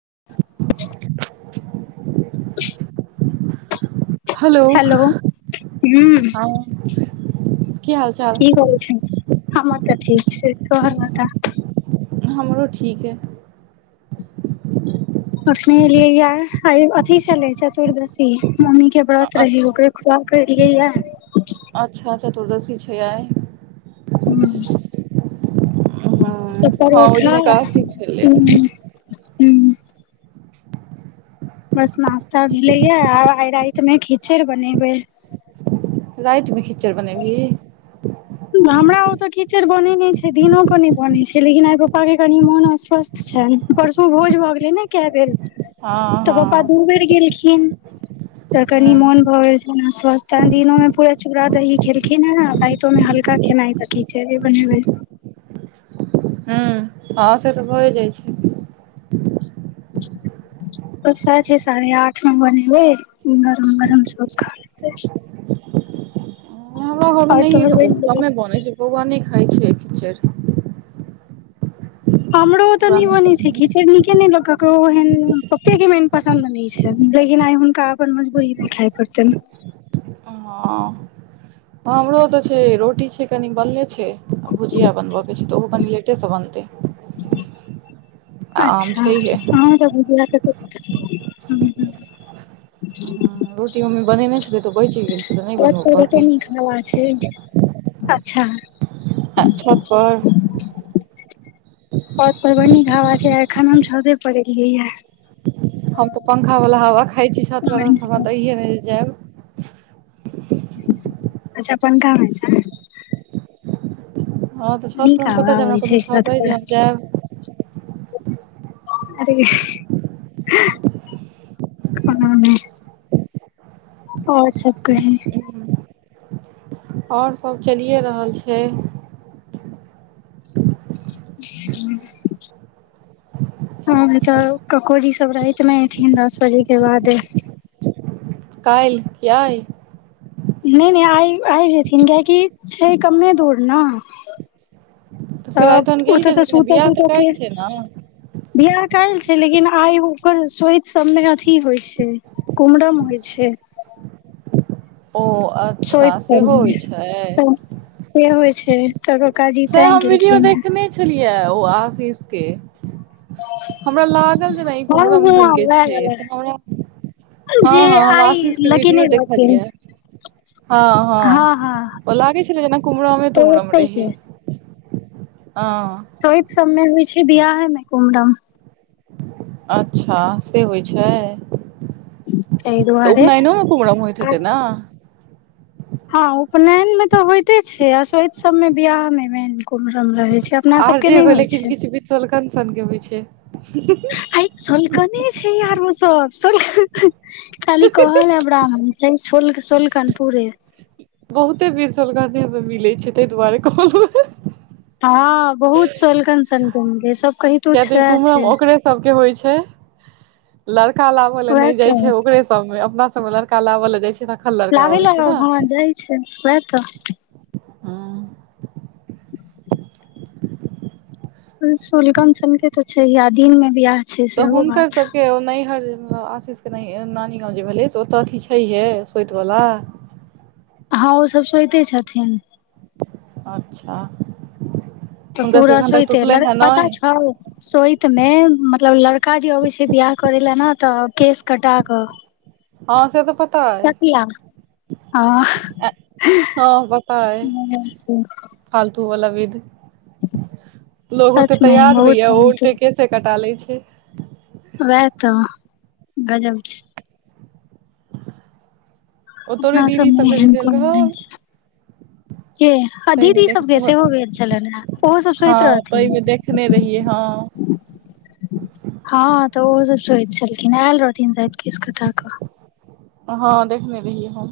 [inaudible] Hello हूँ। हँ की हाल चाल की करय छें हमर तऽ ठीक छैय तोहर बता? हमरो ठीक ये। अखने एलियै य आइ अथी छलय चतुर्दशी। मम्मी के ब्रत रहय अच्छा ओकरे खुआ के एलियै ये। चतुर्दशी छैय आइ। हँ तऽ हँ ओहि दिन परोठा एकादशी छलै हु हु। बस नाास्ता भेलै ये आ आइ रातिमे खिचैड़ बनेबै। राति मे खिचैड़ बनेबही। हमरा ओतऽ खिचैड़ बनय नै छैय दिनो के नहि बनय छैय लेकिन आइ पापा के कनि मोन अस्वस्थ छैय। परसू भोज भऽ गेलै ने कय बेर। हँ तऽ पापा दू हँ बेर गेलखिन तऽ कनि हूँ मोन भऽ गेल अस्वस्थ दिनो में पूरा चूड़ दही खेलखिन ह राातियो मे हल का खेनाय से अथी छैय बनलै। हू हँ से तऽ भए जाय छैय। [inaudible] ओ सांझे साढ़े आठ मे बनेबै नरम नरम चोखा। [unintelligible] अब नहिये उ बनि गेलौ कमे बनय छैय बौआ नहिये खाय छैय खिचैड़। हमरो ओ तऽ नहि बनय छैय पसन्द छै। खिचैड़ नीके ने लो ककरो ओहेन पप्पेके मेन पसन्द नहि छैन्ह लेकिन आइ हुनका अपन मजबूरी मे खाय पड़तनि। हँ [unintelligible] हमरो तऽ छैय रोटी छैय कनि बनले छैय भुजिया बनबऽ के छैय तऽ ओहो कनि लेटेसँ बनतै। आ आम अच्छा छैहे अहाँ तऽ भुजिया [inaudible] हँ रोटी मम्मी बनेने छलय तऽ ओ बचि गेल छैय तऽ नहि पर बनबऽ कते नीक हवा पड़तै। छै अच्छा आ छत पर। छत पर बड़ नीक हावा छैय आ एखन हम छते पर एलियै ये। हम तऽ पंखा वाला हवा खाय छी छत कत स हमरा तऽ ये अहिये ने जे जायब। अच्छा पंखा मे छैं। हँ तऽ छत पर नीक हम हावा कतऽ जायब हमरा आबै कोनो छैय छत अइ जे पर। हम जायब अरे अंह ऐसा गाना दो। आओर सब कही? आओर सभ चलिये रहल छैय। [inaudible] आउ नइ तऽ ककोजी सब राति मे एथिन्ह दस बजे के बादे। काल्हि की आइ? नहि नहि आइ आबि जेथिन्ह कियेकि छैय कमे दूर ने। फेर आइ तहन तऽ ओत गेल गेल सब लेकिन सुूत बियाह तूत तऽ के काल्हि छै ने ओ वियाह काल्हि छियै। लेकिन आइ ओकर सोति सबमे अथी होय छैय कुमरम होय छैय। [unintelligible] ओ अच्छा सेहो होय मे छैय। तऽ से होइ छै तऽ ककाजी से तैं हम वीडियो गेलखिन हेँ। देखने छलियै ओ आशीष के। हमरा लागल जेना ई हँ कुमरम सन हँ के वएह छैय वला हमरा जे हँ हँ हम आइ आशीषके वीडियो लगेने रहथिन देखलियै। हँ हँ ओ लागै छलै जेना कुमरमे तऽ तुमरमे ओतै के रहय। सोइत सबमे होय छैय बियाहे मे कुमरम। अच्छा से होय छैय। तहि तऽ दुआरे उपनयनोमे कुमरम होइत हेतै ने। हँ उपनयन में तऽ होइते छै, अ शोइत सबमें बियाह में मेन कुमरम रहैत छै। अपना सब आर के जे नहि हो, होइ लेकिन छै किछु विध सोलखन सन के होइ छै। हैय सोलकने छै, आर ओ सब सोल। खाली कहल ब्राह्मण छै सोलकन पुरे। बहुते विध सोलकने से मिलै छै, ताहि दुआरे कहलहु हें। हँ बहुत सोलकन सनके मिलैं, सब कहितो किया तऽ सएह छै। कुम्हरम ओकरे सबके होइ छै लड़का लाबै लए वएह नहि जाइ छै तऽ ओकरे सबमें, अपना सबमे लड़का लाबै ल जाइ छै न। लाबै लाय न हां, जाइ छै वैह त। हूं। [unintelligible] सोलकन सन के तऽ छैए या, दिन में वियाह। तऽ हुनकर सबके नैहर। आशीषके नानी गाँव जे भेलै से ओतय की छैहे सोतिवला। हँ ओसभ सोचते छथिन। अच्छा। तऽ हुनकर सबके पूरा एखन तक सोइते, टूटलनि हेँ पता नहि छौ सोइत में मतलब लड़का जे अबै छै बि्य। करा ने तऽ केस कटा क। हँ से तऽ पता अइ। हँ हँ पत्ता अइ। वो वला विध, लोग ओतो सचमे तैयार बहुत होइया ओ बहुत उलटे केस कटा ले छै। ठीक। वएह तऽ गजब छै। ओ अपना तोरे दीदी सबमे सबके जे एहन भेल रहौ कोनो छै। ह ताहिमे दीदी देख सबके सेहो भेल छलनि हे ओहो सब सोइत हँ रहथिन। ताहिमे देखने रहियै हँ हँ तऽ ओहो सब सोइत छलै। इ न आयल रहथिन राइत केश कटा क। हँ देखने रहियै हम।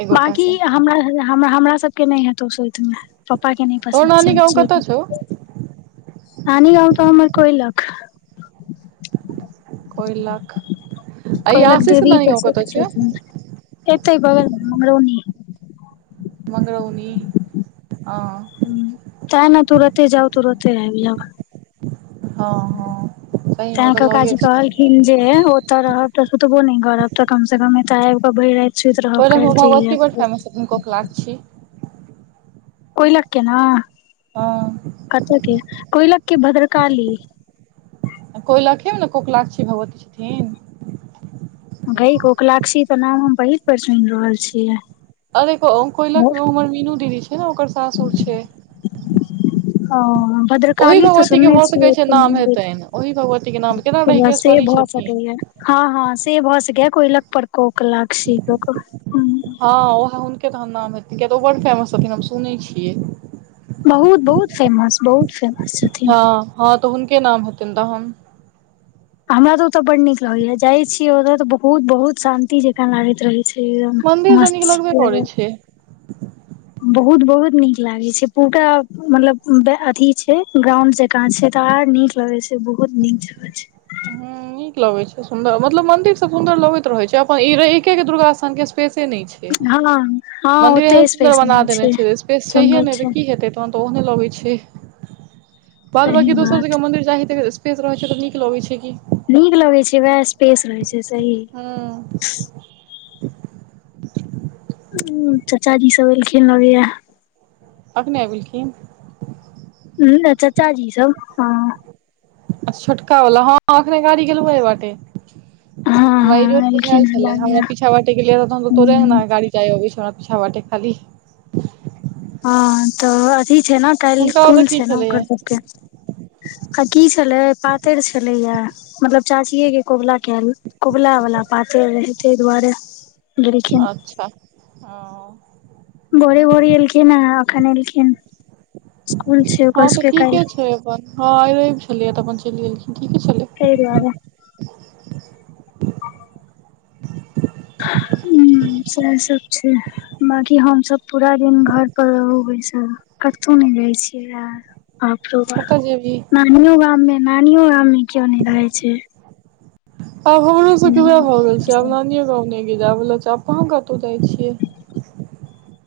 एक गोटा बांकी के हमरा, हमरा सबके नहि हेतौ सोइत। पप्पा के नहि तोहर पसन्द नानी छै गाँव कतऽ सोइत। छौ नानीगाँव तऽ हमर कोइलख। कोइलख। आ ई कोइलक आशीष के देवी नानी त। गाँव कतऽ छै तै बगल मंगरौनी। मगरौनी। ताय ने तूरते जाउ, तूरते आबि जाउ। हँ हँ। तैं सहीमे ओ तऽ लगे ककाजी छै कहलखिन जे ओतऽ रहब तऽ। तबो न करब तऽ कम से कम एतऽ आबिऽ भरि राइत। सुइत रहब, कोइलख कल्हि मे चइल भगवती बड फेमस छथिन जैब। कोकलाक्षी कोइलख के न। हँ कत्तके, कोइलख के भद्रकाली। कोइलखे में ने कोकलाक्षी भगवती छथिन। भई, कोकलाक्षी तऽ नाम हम पहिल पर सुनि रहल छियै। अरे कोइलख में हमर मीनू दीदी छै ओकर सासुर छै। हां। ओहि भद्रकाली तऽ भगवती के सुनने भऽ सकै छियै छै नाम मन्दिर हेतनि ओहि भगवती के नाम केना से रहिकेश्वरी भऽ छथिन सकैैय। हँ हँ से भ सकैये कोइलख पर कोकलाक्षी क के। हँ ओह हुनके तहन नाम हेतै, किय तऽ ओ वर्ल्ड फेमस छथिन हम सुनै छियै। बहुत -बहुत फेमस, बहुत फेमस। छथिन हँ हँ तऽ हुनके नाम हेथिन तहन। हमरा तऽ ओतऽ बड नीक लगैया, जाय छीयै ओतऽ तऽ बहुत-बहुत शान्ति जकाँ लागैत रहै। मंदिर तऽ नीक मस्त लगबे करै [inaudible] छै बहुत-बहुत नीक लागे छै, पूरा मतलब अथी छै ग्राउंड जकाँ छै। आर नीक लगै छै, बहुत नीक जगह छै। ह नीक लगैत छै, सुन्दर मतलब मंदिर सब सुन्दर लगैत रहैत छै, अपन एके दुर्गा स्थान के। स्पेसे नहि छै, हँ हँ मंदिर ओते एहन सुन्दर स्पेस बना नहि देने छै स्पेस छैये सुन्दर नहि तऽ छै की हेतै तखन तऽ ओ। लगै छै, बाद सही बाँकी बात दोसर जगह मंदिर जाइ त स्पेस रहै छै तऽ नीक लग छै। कि नीक लगै छै, उएह स्पेस रहै छै सही। हँ उ चचाजी सब एलखिन लगैये। आबि गेलखिन। चचाजी सब हँ। छोटका वला हँ, अखने गाड़ी गेलौह अइ बाटे। हँ हमरा हँ ईजोत बुझायल एलखिन हँ छले, हमरा लागैया पीछा बाटे गेलियै तखन तऽ तोरे आंगना के गाड़ी जाय-अबै छै। पिछा वाटे खाली। हँ तऽ अथी छै न, काल्हि हुनका कुल ओतऽ की छै ने छलैया ओकर सबके। आ की छलै, पातरि छलैय, मतलब चाचीेये के कबुला कैल, कबुला वाला पातरि। कर रहै ताहि दुआरे। गेलखिन अच्छा ह। भोरे- भोरे एलखिन हे, अखन एलखिन। स्कुल छै हँ ओकर तऽ सबके ठीके काल्हि छै अपन, हँ रइव छलियै तऽ अपन चलि गेलखिन ठीके छै। तै दुआरे। [unintelligible] ह सएह सब छै। बाँकी हमसभ पूरा दिन घर पर रहू बैसल, कतहु नहि जाय छियै आ। बाप रौ बाप, कतऽ जेबही नानीयों गाम में, नानीयों गाम में केओ नहि रहै छै। आब हमरो सबके वएह भऽ गेल छै, आब नानीयो गांव नइ। आब कहां कतहु जाइ छियै।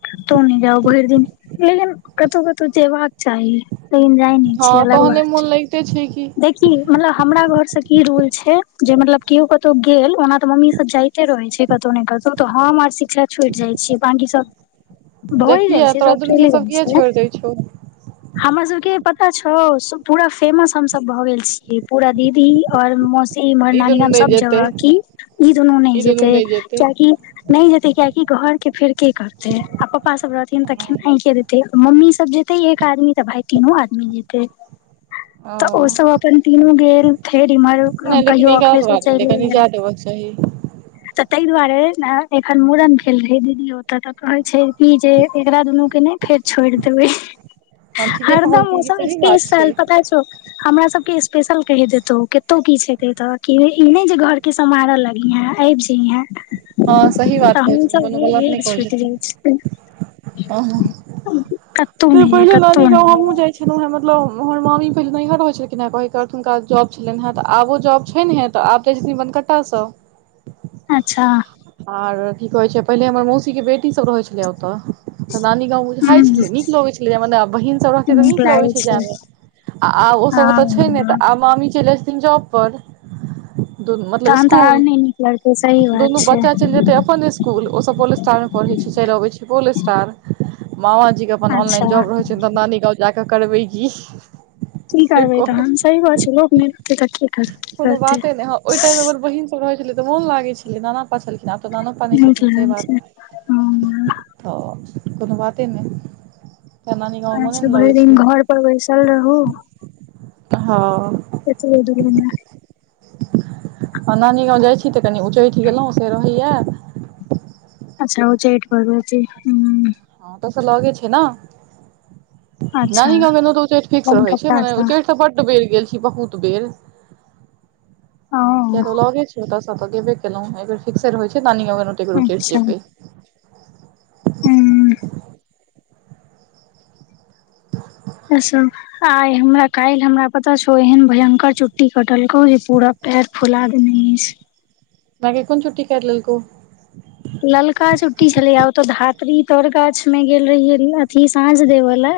कतौ नहि जाउ भरि दिन, लेकिन कत्तो-कत्तौ जेबाक चाही। लेकिन जाय ने हँ छीयै, अलग तहने बात मोन लगिते छै कि देखी मतलब हमरा घर। की रूल छै, जे मतलब केओ कतौ गेल ओना तऽ मम्मी सब जाते रहे छै कतौ ने कतौ त ह। हमर शिक्षा छुटि जाइ छै, बाँकी सब। जे भइ जाइ किया छै, तोरा सब दुनू के चलि जाइ किया छै, छोड़ि दै छौ हमरा सबके। पता छौ, पूरा फेमस हम सब भए गेल छीयै, पूरा दीदी और मस। इम्हर ई दुनू नानी-गाम नहि सब जेतै जगह की इ दुनू न ई दुनू जेतै, नहि जेतै कियाकि न जेते कियाकि। घर के फेर की करते, आ पपा सब रह। तऽ खेनाइ के देतै, मम्मी सब जेते एक आदमी तऽ भाय तीनों आदमी जेतै। तऽ ओ सब अपन तीनू गेल, फेर इम्हर नहि लेकिन कहियो ई गलत अखलेशो बात भेलै चलि कनि गेल। जाय देबक चाही तऽ ताहि दुआरे ने एखन मूड़न भेल रहै दीदी ओतऽ तऽ कहै छै। ई जे एकरा दुनू के ने फेर छोड़ देबै। हँ ठीके हरदम ओ कहलखिन कि सब सही बात छै स्पेशल, पता छौ हमरा सब के स्पेशल कहि देतौ कतौ की छै। ठिके तऽ की, ई नै जे घर के सम्हारऽ लगिहँ। आबि अइहेँ, हँ सही तऽ बात कहै छथिन हमसब कोनो बे गलत नहि बेग कहै छुटि छथिन जाइ छै। हँ कत्तौ से नै ये पहिले कत्तौ नानी नै गाँव ये। हमहुँ जाइ छलहुँ हेँ मतलब हमर मामी पहिले नैहर रहै छलखिन हँ। कहैक अर्थ हुनका जॉब छलनि हँ। तऽ आबो जॉब छैन्हेँ तऽ आब तऽ जे तीमन कत्तऽ सऽ? अच्छा! आर की कहै छै? पहिले हमर मौसीके बेटी सब रहै छलै ओतऽ। तऽ नानी गाँव बुझाय हूँ छलै। नीक लऽगै छलै जायमे ने। बहीनसभ रहतै तऽ नीक लऽगै छै जायमे। आ-आ ओसभ ओतऽ छै नैत, हँ आ मामी चैल एलखिन जॉब पर। त मतलब तहन तऽ आर स्कूल। नहि नीक लगतै सही बात दुनू छै बच्चाक् चलि जेत्तै अपन स्कूल। ओ सब पोलस्टार में पढ़ै छै, चइल अबै छै पोलस्टार। मामा जी के अपन ऑनलाइन अच्छा जॉब रहै छनि तऽ, नानी गाँव जाकऽ करबै की? की से करबै कहू तहन? सही बात छै लोक नै कोनो बाते नै, हँ ओइ टाइम मे अगर बहिन सब रहै छलै तऽ मोन लागै छलै। नाना पा छलखिन्। आब तऽ नानो पा नै नीक छथिन से लागै बात। छै हँ हऽअ कोनो बाते नहि। तऽ नानी गाँव मोने आइसे ने भरि लगै छै दिन घरपर बैसल रहू। हँ। एतबो जरूरी नै। आ नानी गाँंव जाइ छी तऽ, कनी उच्चैठ गेलहुँ से रऽहैयै। अच्छा उच्चैठ भगवती हुँ। हँ ओत्तसऽ लऽगे छै ने। अच्छा नानी गाँव गेलहुँ तऽ उच्चैठ फिक्स रहै छै। मने कलकत्तासँ उच्चैठ तऽ बड्ड बेर गेल छी। की बहूत बेर। किया तऽ ओ लऽगे छै ओतऽसँ। तऽ गेबे केलहुँ। ऐ बेर फिक्से रहै छै। नानी गाँव अगर गेलौँ त एक बेर उच्चैठ अच्छा जेब्बै। हूँ से आइ हमरा काल्हि हमरा पता छौ? एहन भयंकर चुट्टी कटलकौ जे पूरा पैर फुला देन्नीश। बड़ेको नऽ छुट्टी कैर लेलको। प्रीतर गाछ मे गेल रहियै न अथी साँझ देबऽ ले।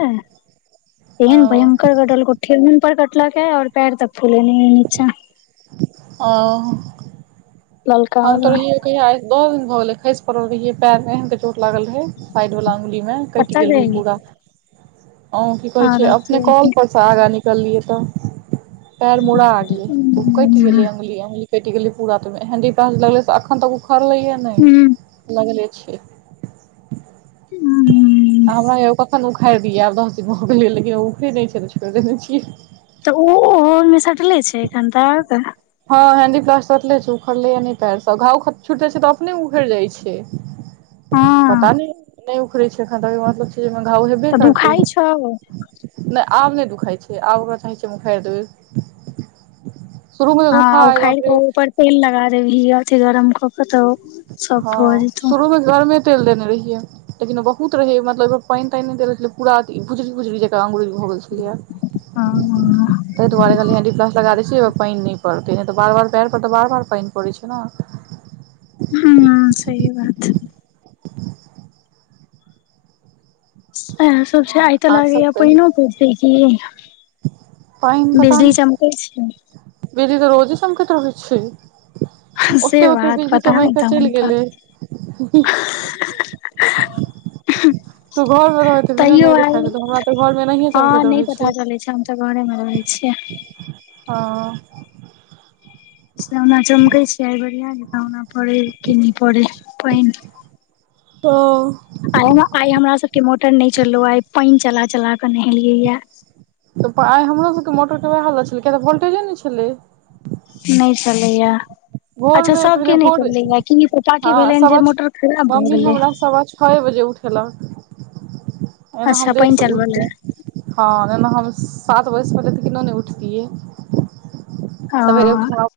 एहेन भयंकर कटलकौ, ठेहुन पर कटलक ए और पैर तक फूलेने ये निच्चाँ। ओह ललका हम तऽ वाला रहियै जे कहिया? दौ दिन भऽ गेलै खसि पड़ल रहियै। पैर मे फेर चोट लागल रहै। साइडवला अङ्गुलीमे कटि पता गेल छै रहै पूरा। ओँ की कहै छै? अपने कऽल परसँ आगाँ निकललियै तऽ। पैर मुड़ा गेलै। तो कटि गेलै हूँ अङ्गुली, अङ्गुली कटि गेलै पूरा तऽ ओइमे हेंडी काल्हि ज लगलै से अक्खन तक उखड़लैैये नै हूँ लगले छै। हूँ आ हमरा हैइये कक्खन ने उख खाइड़ दिये। आब दस दिन भऽ गेलै लेकिन ओ ऊखरै नहि छल। छोइड़ देने छियै। तऽ ऊ ओइमे सटले छै एखन तक? हँ हेंडी प्लास्ट सटले छै। उखड़लैये नहि पैर सऽ। घाव खत् छुटि जाइ छै तऽ अपने उखैड़ जाइ छै। हँ पता नइये नै उखड़ै छै एखन तक। ऐके मतलब जे एखन घाव हेब्बे तऽ दू करतै। खाइ छौ ने आब नै दुखाइ छै, आब ओकरा चाहै छियै हम उखाड़ि देबै। शुरूमे तऽ हँ दुखाइ उखाड़ि बाप के रे ऊपर तेल लगा देबही अथी गरम कऽ के। तऽ सॉफ्ट भऽ हँ, जेतौ शुरू मे गरमे तेल देने रहैये लेकिन बहुत रहय मतलब पानि तानि देल छलै पूरा अथी खुजली खुजली जेकां अंगुरी। भऽ गेल छलैये हँ तहि दुआरे जल्दी जल्दी काम करा दैय छियै ओइ मे पानि नहि पड़तै। तहिया तऽ बार बार पैर पर तऽ बार बार पानि पड़ै छैय ने। हँ सही बात। सेह सब छैय आइ तऽ आर सब लागैये कही पानियों पड़तै की। पानि पता बिजली नहि चमकै छैय। बिजली तऽ रोजे चमकैत रहैत छैय। से ओते ओते बात बिजली पता नहि चमैक के तहन चलि तऽ गेलै। [inaudible] तू घर मे रहै तऽ बिना तैयो नहि आय देखाइत हेतौ हमरा तऽ घर मे एनाहिये हाँ चमकैत नहि रहै पता छै चलै छैय हम त घरे मे रहै छियै। [inaudible] हँ सना चमकै छियै आय बढ़िआँ जेकां ओना पड़ै कि नहि पड़ै पानि। तऽ आइ आइ हमरा सभके मोटर नहि चललौ आइ पानि चला चला कऽ नहेलियैय। एतऽ आइ हमरो सभके मोटर के वैह हालत छलै कियेकि तऽ वोल्टेजे नहि छलै। नहि चलैये। भोर अच्छा मे पहिले सभके नहि भोर चललै आइ कि पापा के हँ भेलैन्ह जे सवा मोटर खराब भऽ गेलै। जे उठि के ला। एना हम अच्छा लेट पानि सँ चलबऽ उठितौ लए हँ एना हम सात बजे से पहिले तऽ किन्हों नहि उठतियै सवेरे हँ उठवा